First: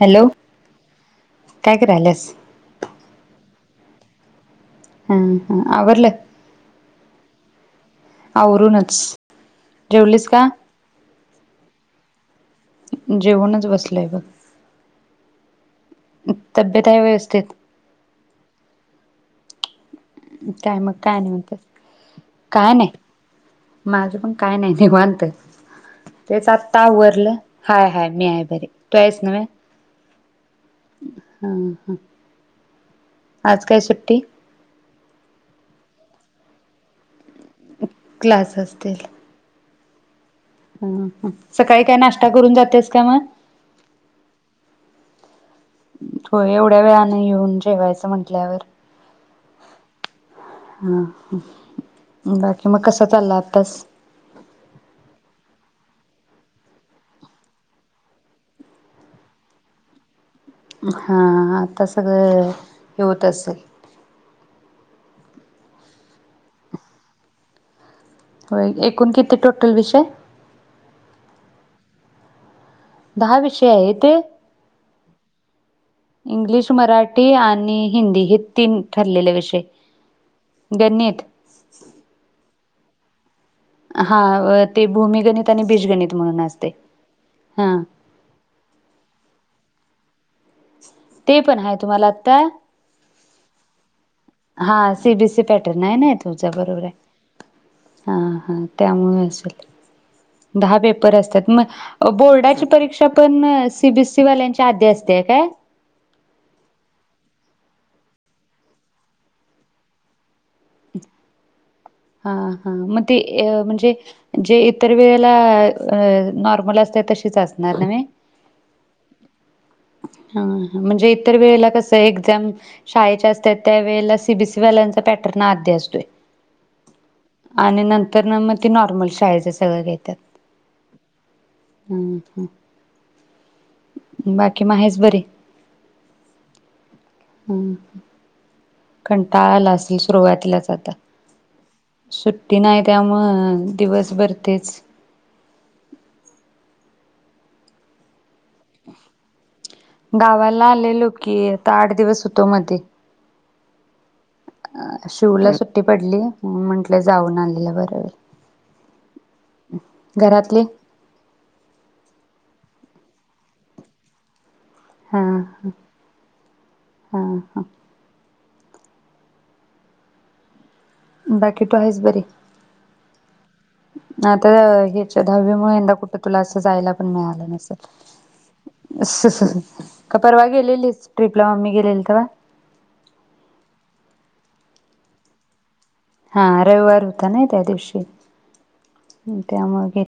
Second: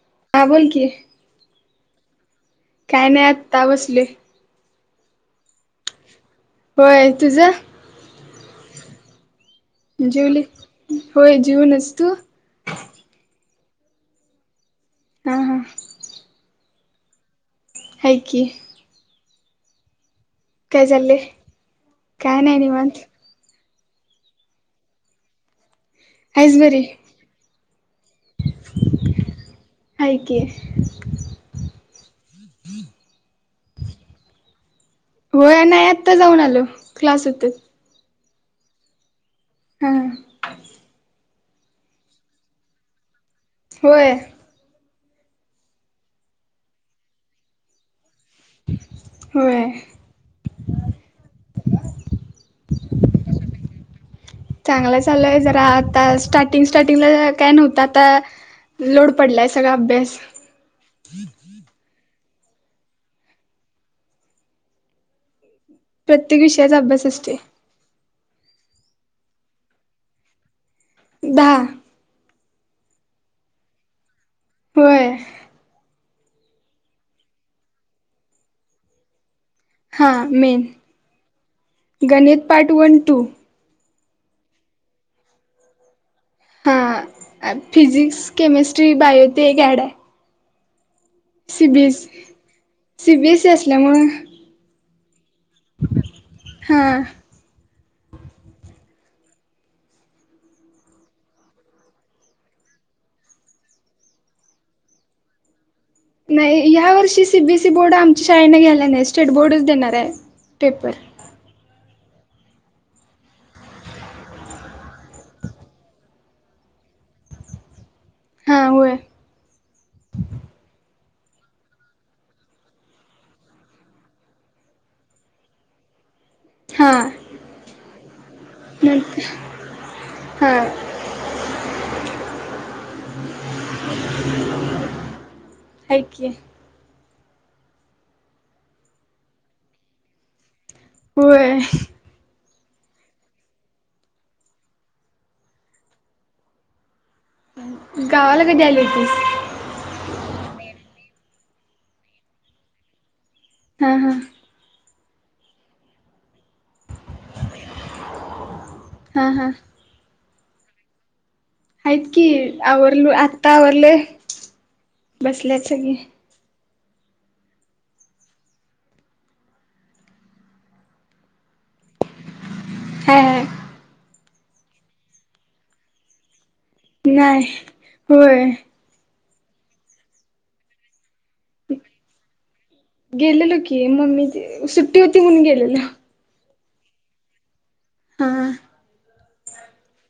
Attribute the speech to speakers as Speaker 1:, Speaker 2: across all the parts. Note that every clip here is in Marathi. Speaker 1: हॅलो
Speaker 2: हा बोल की,
Speaker 1: काय करायलियास
Speaker 2: काय नाय आत्ता बसले.
Speaker 1: हम हा आवरलं
Speaker 2: होय तुझ
Speaker 1: आवरूनच जेवलीस
Speaker 2: जेवली
Speaker 1: का
Speaker 2: होय जीऊनच् तू
Speaker 1: बसलेय बग
Speaker 2: हा हा
Speaker 1: हम् तब्येत आहे व्यवस्तीत
Speaker 2: हाय की,
Speaker 1: काय मग काय आणि म्हणत्यास काय नाही. माझं पण काय नाही निवांत तेच
Speaker 2: आहेस
Speaker 1: आता
Speaker 2: बरी
Speaker 1: आवरल. हाय हाय मी आहे बरी तू आहेस नवें
Speaker 2: आहे की,
Speaker 1: हा ह आज काय सुट्टी?
Speaker 2: होय नाही आत्ता जाऊन आलो क्लास होत. ते
Speaker 1: क्लास असतील.
Speaker 2: हम्
Speaker 1: हू हू सकाळी काय नाश्ता करून जातियास काय मग
Speaker 2: होय
Speaker 1: होय एवढ्या वेळाने येेऊन जेवायचं म्हण म्हटल्यावर
Speaker 2: होय चांगला चाललाय जरा आता स्टार्टिंग स्टार्टिंगला काय नव्हतं आता लोड पडलाय सगळा अभ्यास
Speaker 1: हा तस अग हे होत असल.
Speaker 2: प्रत्येक विषयाचा अभ्यास असतोय.
Speaker 1: होय एकूण किती टोटल विषय?
Speaker 2: दहा
Speaker 1: दहा विषय आहेत.
Speaker 2: होय
Speaker 1: इंग्लिश मराठी आणि हिंदी हे तीन ठरलेले विषय
Speaker 2: हा मेन
Speaker 1: गणित
Speaker 2: गणित पार्ट वन टू
Speaker 1: हा ते भूमिगणित आणि बीजगणित म्हणून असते
Speaker 2: हा
Speaker 1: हा
Speaker 2: फिजिक्स केमिस्ट्री बायो ते एक ॲड हाय
Speaker 1: ते पण आहे तुम्हाला
Speaker 2: सीबीएसई
Speaker 1: आता
Speaker 2: सीबीएसई असल्यामुळे
Speaker 1: हा सीबीसी पॅटर्न आहे ना तुझा
Speaker 2: हा
Speaker 1: बरोबरय हा हा त्यामुळे असल दहा पेपर असत्या त मग बोर्डाची परीक्षा पण सीबीएसईी वाल्यांच्या आधी असतेया काय.
Speaker 2: नाही या वर्षी सीबीएसई बोर्ड आमची शाळेने घ्यायला नाही स्टेट बोर्डच देणाराय पेपर
Speaker 1: हा हा मग ते अ म्हणजे जे इतर वेळेला अ नॉर्मल असत तशीच असणार नव्हे
Speaker 2: हां होय
Speaker 1: हा हा म्हणजे इतर वेळेला कसय एक्झाम शाळेच्या असतात त्या वेळेला सीबीसी वाल्यांचा पॅटर्न आधी असतोय
Speaker 2: हां
Speaker 1: आणि नंतर ना मग ते
Speaker 2: न
Speaker 1: नॉर्मल शाळेच सगळं घेत्यात
Speaker 2: हां आहे
Speaker 1: हं हं बाकी म आहेस बरी.
Speaker 2: की
Speaker 1: हम्म ह कंटाळा आला असेल सुरुवातलाच
Speaker 2: होय [inaudible]
Speaker 1: ती नाही त्यामुळ दिवस भर तेच
Speaker 2: [inaudible] गावाला कधी आली होतीस
Speaker 1: गावाला आलेलो की आता आठ दिवस होतो मध्ये
Speaker 2: ह ह
Speaker 1: अ शिवला सुट्टी पडली म्हंटलं जाऊन आलेलं बर
Speaker 2: हां हां
Speaker 1: [inaudible] घरातले?
Speaker 2: हाईत कि आवरलू आत्ता आवरलय
Speaker 1: हा
Speaker 2: बसल्यात सगळे
Speaker 1: हा हा बाकी तू हायेस बरी
Speaker 2: [unintelligible]
Speaker 1: आता ह्याच्या दहावीमुळे यंदा कुठं क्लास जायला पण मिळाल
Speaker 2: नाही
Speaker 1: नसल
Speaker 2: होय
Speaker 1: [unintelligible] का परवा गेलेलीच? ट्रिपला मम्मी गेलेली तेव्हा
Speaker 2: [inaudible] गेलेलो की मम्मी ती सुट्टी होती म्हणून गेलेलो
Speaker 1: हा रविवार होता नाही त्या दिवशी [unintelligible]
Speaker 2: हां
Speaker 1: [unintelligible] ह त्या मागे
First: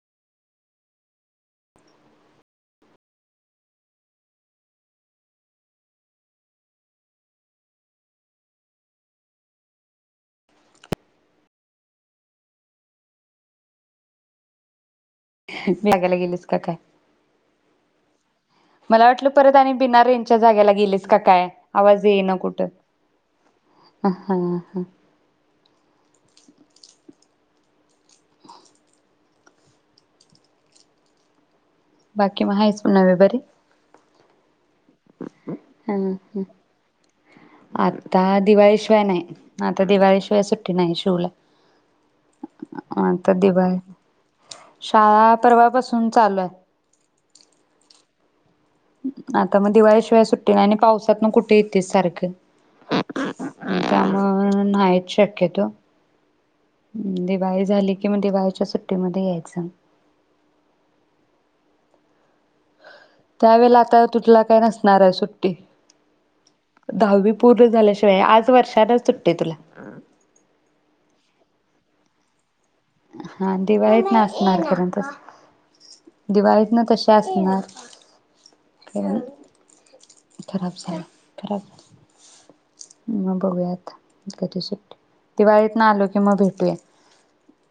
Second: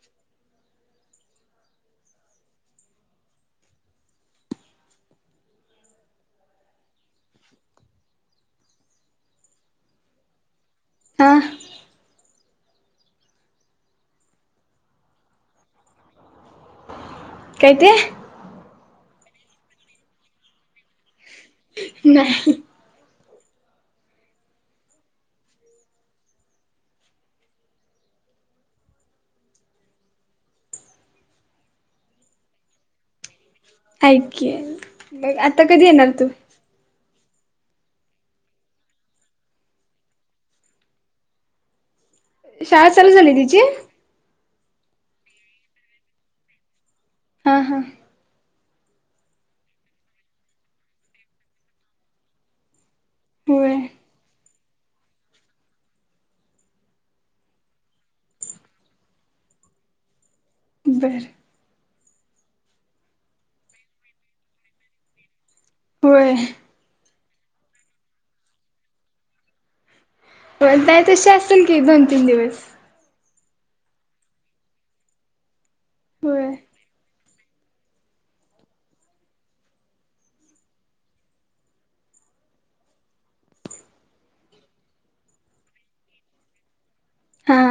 Speaker 2: आं
Speaker 1: [inaudible] लागायला गेलीस का काय
Speaker 2: काय ते
Speaker 1: मला वाटलं परत आणि बिना रेंजच्या जाग्याला गेलीस का काय आवाज येई ना
Speaker 2: नाही
Speaker 1: कुठं अ हा हा [inaudible] बाकी म हायच म्हणावी बरी
Speaker 2: ऐक की आता कधी
Speaker 1: ह
Speaker 2: येणार तू?
Speaker 1: आता दिवाळीशिवाय नाही आता दिवाळीशिवाय सुट्टी नाही शिव ला
Speaker 2: शाळा चालू झाली तिची
Speaker 1: शाळा परवापासून चालू आहे
Speaker 2: हम् हम्
Speaker 1: आता मग दिवाळीशिवाय सुट्टतील ना आणि पावसात मग कुठे येेतेस सारखं
Speaker 2: होय
Speaker 1: त्यामुळे? नाही येत शक्यतो दिवाळी झाली कि दिवाळीच्या सुट्टीमध्ये
Speaker 2: बर
Speaker 1: त्यावेळेला आता तुथला काय नसणार आहे सुट्टी
Speaker 2: होय
Speaker 1: दहावी पूर्ण झाल्याशिवाय आज वर्षान सुटते तुला
Speaker 2: हो नाही तशी असेल की दोन तीन दिवस
Speaker 1: हा दिवाळीत ना असणारपर्यंत
Speaker 2: होय
Speaker 1: दिवाळीत ना तशी त्याचणार खराब झा खराब झा मग बघूया आता कधी सुट्टी दिवाळीत ना आलो की मग भेटूया
Speaker 2: हा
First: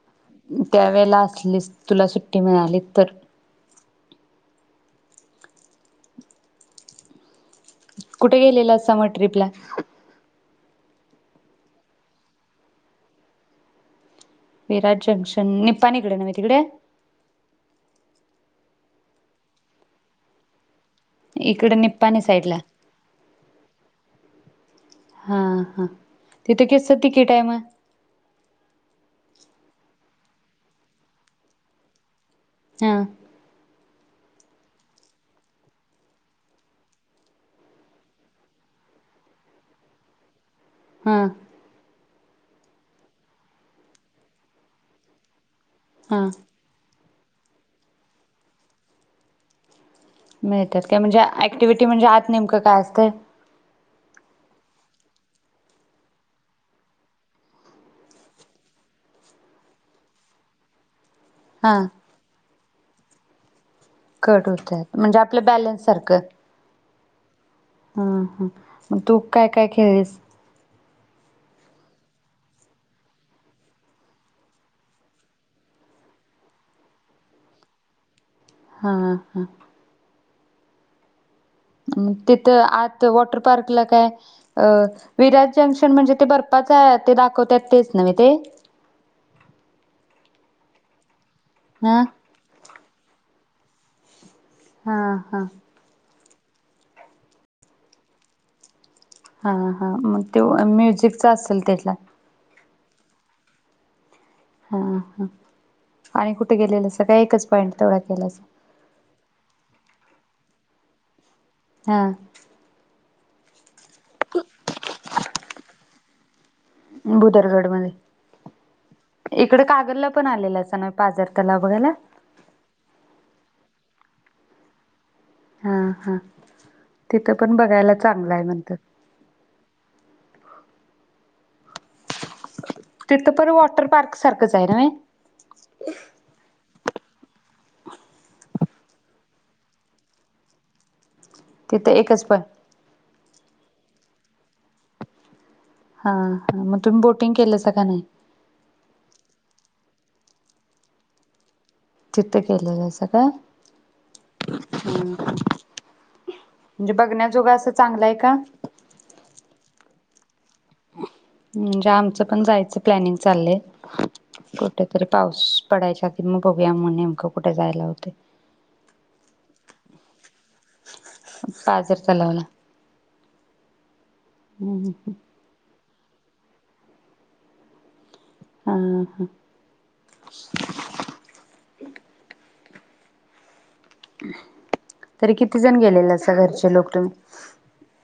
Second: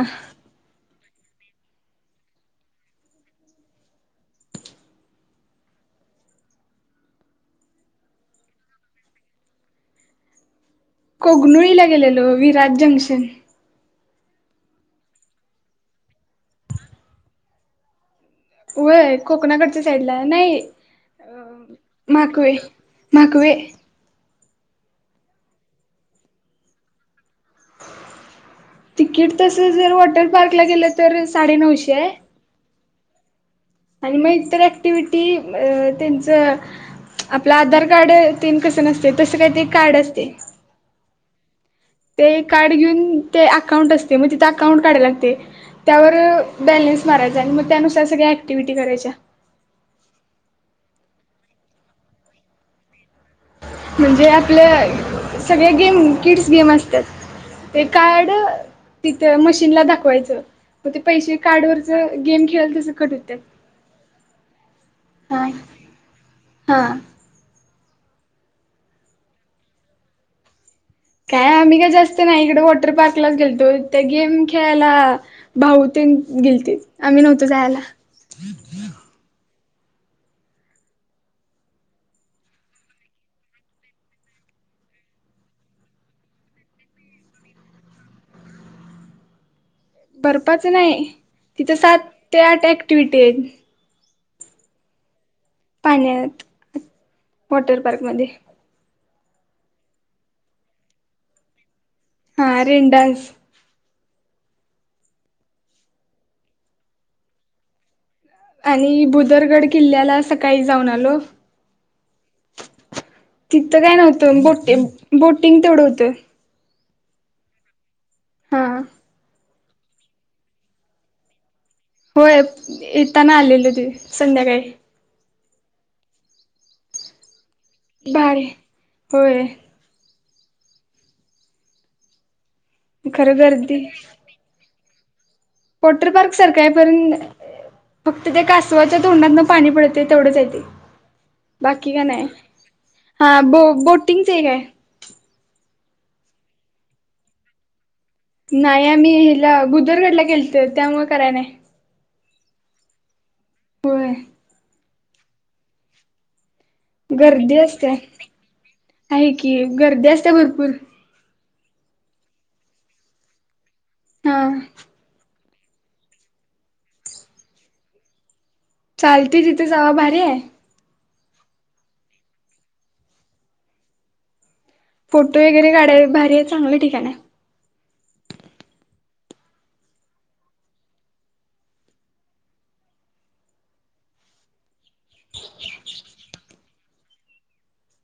Speaker 1: वेळेला असलीस तुला सुट्टी मिळाली तर कुठे गेलेला समर ट्रिप ला
Speaker 2: कोगनुळीला गेलेलो विराज जंक्शन
Speaker 1: विराट जंक्शन निपाणीकडे ना म तिकडे
Speaker 2: व्हय कोकणाकडच्या साईडला नाही
Speaker 1: इकडे निप्पाणी
Speaker 2: माकवे
Speaker 1: साईडला
Speaker 2: माकवे
Speaker 1: हा हा तिथं कस त
Speaker 2: तिकीट तस जर हॉटेल पार्कला गेलं तर साडे नऊशे आहे
Speaker 1: हा
Speaker 2: आणि मग इतर ऍक्टिव्हटी त्यांचं आपलं आधार कार्ड तन कसं नसते तसं काही ते कार्ड असते.
Speaker 1: हम
Speaker 2: ते कार्ड घेऊन ते अकाउंट असते मग तिथ अकाउंट काढायला लागते. त्यावर
Speaker 1: हा.
Speaker 2: बॅलेन्स मारायच आणि मग त्यानुसार सगळ्या ऍक्टिव्हटी करायच्या
Speaker 1: मिळतात काय म्हणजे ऍक्टिव्हटी म्हणजे आत नेमकं काय असत
Speaker 2: म्हणजे आपल्या सगळ्या गेम किड्स गेम असतात ते कार्ड तिथ मशीनला दाखवायचं म ते पैसे
Speaker 1: हा.
Speaker 2: कार्डवररच गेम खेळल तसं कट होत्यात
Speaker 1: कट होत म्हणजे आपलं बॅलन्स सारखं
Speaker 2: हा
Speaker 1: हा हा मग तू काय काय खेळलीस?
Speaker 2: काय आम्ही का जास्त नाही इकडे वॉटर पार्कलाच गेलतो त्या गेम खेळायला भाऊ ते गेलते आम्ही नव्हतो जायला
Speaker 1: हा हा तिथं आत वॉटर पार्कला काय अ विराट जंक्शन म्हणजे ते बर्पाच आहे ते दाखवतत तेच न म ते
Speaker 2: बर्फाच नाही तिथे
Speaker 1: हा
Speaker 2: सात ते आठ ॲक् ट्विटेन
Speaker 1: हा हा
Speaker 2: पाण्यात वॉटर पार्क मध्ये
Speaker 1: हा हा मग ते म्युझिकचा असेल त्याला
Speaker 2: हा रेन डान्स
Speaker 1: हा हा आणि कुठे? गेलेलं सग का? एकच पॉईंट तेवढा केला
Speaker 2: आणि बुदरगड किल्ल्याला सकाळी जाऊन आलो
Speaker 1: हा
Speaker 2: किती काय नव्हतं [inaudible] बोटि बोटिंग तेवढं होतं
Speaker 1: भुदरगड मध्ये
Speaker 2: हा
Speaker 1: इकडे कागलला पण आलेला अस ना पाझर तलाव बघायला
Speaker 2: होय येताना आलेलं ते संध्याकाळी
Speaker 1: हा हा तिथ पण बघायला चांगला आहे
Speaker 2: भारी
Speaker 1: म्हणतात
Speaker 2: होय
Speaker 1: तिथं पण वॉटर पार्क सारखंच आहे नव्हे
Speaker 2: पोटरी पार्क सारखं आहे पण फक्त त्या कासवाच्या तोंडात न पाणी पडते तेवढंच हाय ते
Speaker 1: तिथं एकच पण
Speaker 2: हा बो बोटिंगच आहे
Speaker 1: हा हा मग तुम्ही बोटिंग केलस का नाही?
Speaker 2: नाही आम्ही हिला भुदरगडला गेलतो त्यामुळे कराय नाही
Speaker 1: तिथं केलेलं असं काय?
Speaker 2: होय
Speaker 1: ह [inaudible] म्हणजे बघण्याजोगा
Speaker 2: गर्दी
Speaker 1: असं
Speaker 2: असते
Speaker 1: चांगलंय का?
Speaker 2: आहे की गर्दी असते भरपूर
Speaker 1: म्हणजे आमचं पण जायचं प्लॅनिंग चालय
Speaker 2: हा
Speaker 1: कुठेतरी पाऊस? पडायच्या आधी मग बघू मण नेमकं कुठे जायला होत?
Speaker 2: चालतय तिथे जावा भारी आहे.
Speaker 1: पाजर तलाव ला.
Speaker 2: फोटो वगैरे काढाय भारी ये चांगलं ठिकाण हाय.
Speaker 1: हा हा तरी किती जण गेलेल्यासा घरचे लोक तुम्ही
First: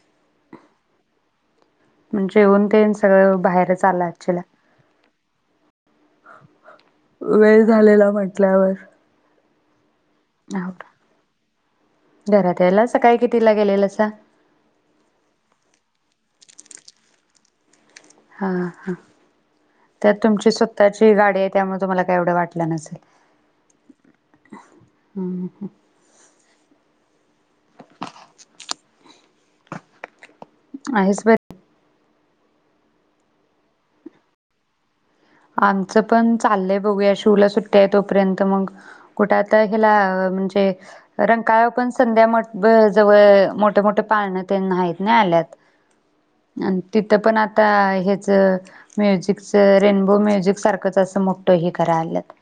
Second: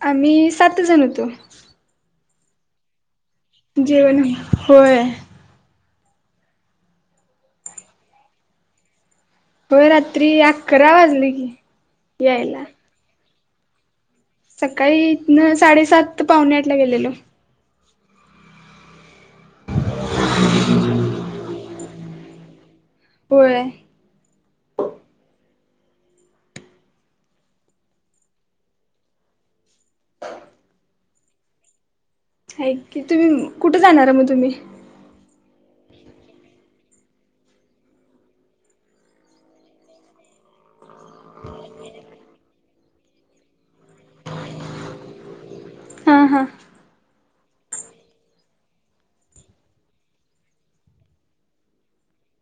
Speaker 2: आम्ही सात जण होतो.
Speaker 1: म जेवण तेन सगळं बाहेरच आला
Speaker 2: जेवण
Speaker 1: आचीला
Speaker 2: होय
Speaker 1: वेळ झालेला म्हटल्यावर
Speaker 2: होय रात त्री अकरा वाजले की यायला.
Speaker 1: कीतिला गेलेलासा?
Speaker 2: सकाळी इथन साडेसात, पावणेआठला गेलेलो.
Speaker 1: हा हा तर तुमची स्वतःची गाडी आहे त्यामध्य तुम्हाला काय एवढं वाटलं नसेल.
Speaker 2: होय
Speaker 1: हम्म ह
Speaker 2: [inaudible]
Speaker 1: आहेस बरी
Speaker 2: हायत की तुम्ही कुठं जाणारा मग तुम्ही?
Speaker 1: आमचं पण चाललंय बघू या शिवला सुट्ट्या आहे तोपर्यंत मग कुठ आता ह्याला म्हणजे रंकाळ्यावर पण संध्यामठ बर जवळ मोठ-मोठ पाळणं तेन हाईत नी आल्यात.
Speaker 2: हां हां
Speaker 1: आणि तिथं पण आ आता ह्याचं म्युझिकचं रेन हो म्युझिक सारखंच असं मोठं हे करा आणल्यात.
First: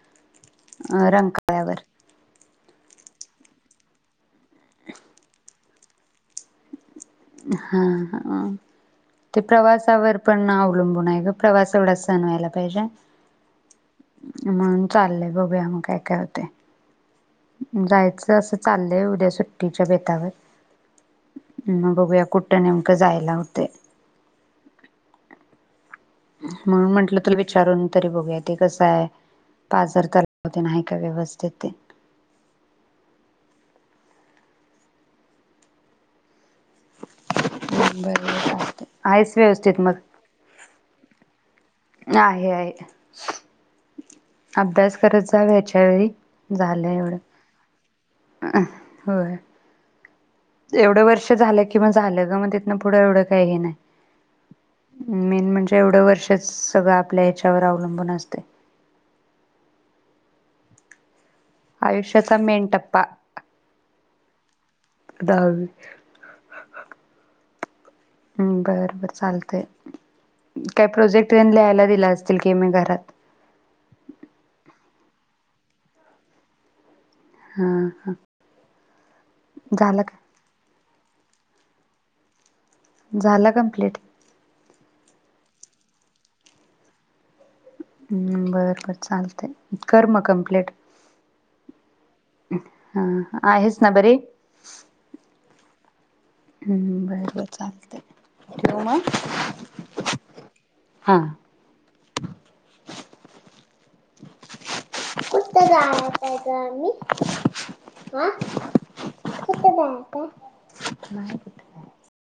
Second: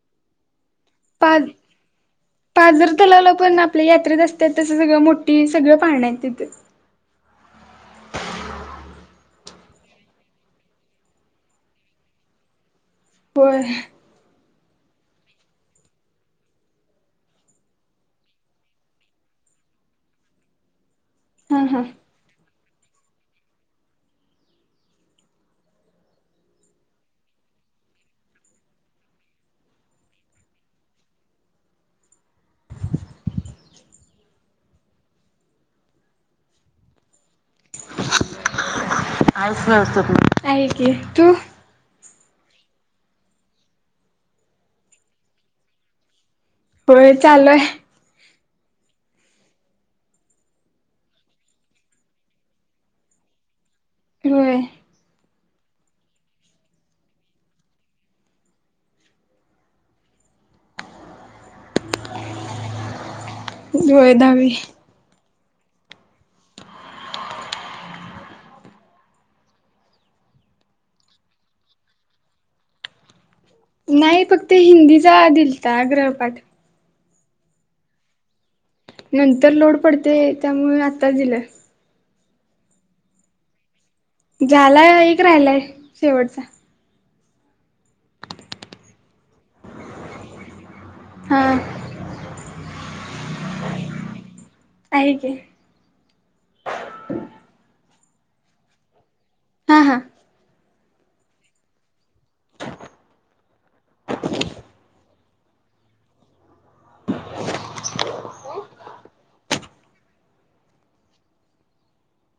Speaker 2: पा-पाजरतलावाला पण आपल्या यात्रेत असं त्यात तसं सगळं मोठी सगळं पाळण हाईत तिथं.
Speaker 1: हा ह ते प्रवासावर पण अवलंबून आहे ग प्रवास एवढा सहन व्हायला पाहिजे.
Speaker 2: होय
Speaker 1: म्हणून चाललंय बघू या मग काय काय होतंय जायचं असं चाललंय उद्या सुट्टीच्या बेतावर
Speaker 2: हा हा
Speaker 1: कुट नेमकं जायला हुतय? म्हणून म्हंटलं तुला विचारून तरी बघूया ते कसं हाय? पाजर तलाव तेन हाय काय व्यवस्थित ते बर बर चालतंय. आहेस व्यवस्थित मग
Speaker 2: आहे की तु?
Speaker 1: आहे आहे अभ्यास करत जा वेळच्यावेळी
Speaker 2: होय चालूय
Speaker 1: अं होय एवढं वर्ष झालं की मग झालं ग मग तिथन पुढं एवढं काही हे नाही
Speaker 2: होय
Speaker 1: मेन म्हणजे एवढं वर्षच सगळं आपल्या ह्याच्यावर अवलंबून असतय आयुष्याचा मेन टप्पा
Speaker 2: होय दहावी
Speaker 1: दहावी [unintelligible] हम् बरं बरं चालतय काय? प्रोजेक्ट ते लिहायला दिलं असतील की मग घरात?
Speaker 2: नाही फक्त [unintelligible] दिलता गृहपाठ
Speaker 1: हा हा
Speaker 2: नंतर लोड
Speaker 1: झाला
Speaker 2: पडते
Speaker 1: का
Speaker 2: त्यामुळे आ आता दिलय [inaudible]
Speaker 1: झालं कंप्लीट
Speaker 2: झालय एक राहिलाय शेवटचा
Speaker 1: हम्म बरोबर चालतेय कर मग कंप्लीट
Speaker 2: हं
Speaker 1: हा आहेस ना बरे
Speaker 2: आहे की
Speaker 1: हं बर बर चालतेय ठेवू मग
Speaker 2: हा हा
Speaker 1: हा कुठं जायचंय जा ह मी कुठं जायच [unintelligible] नाही कुठ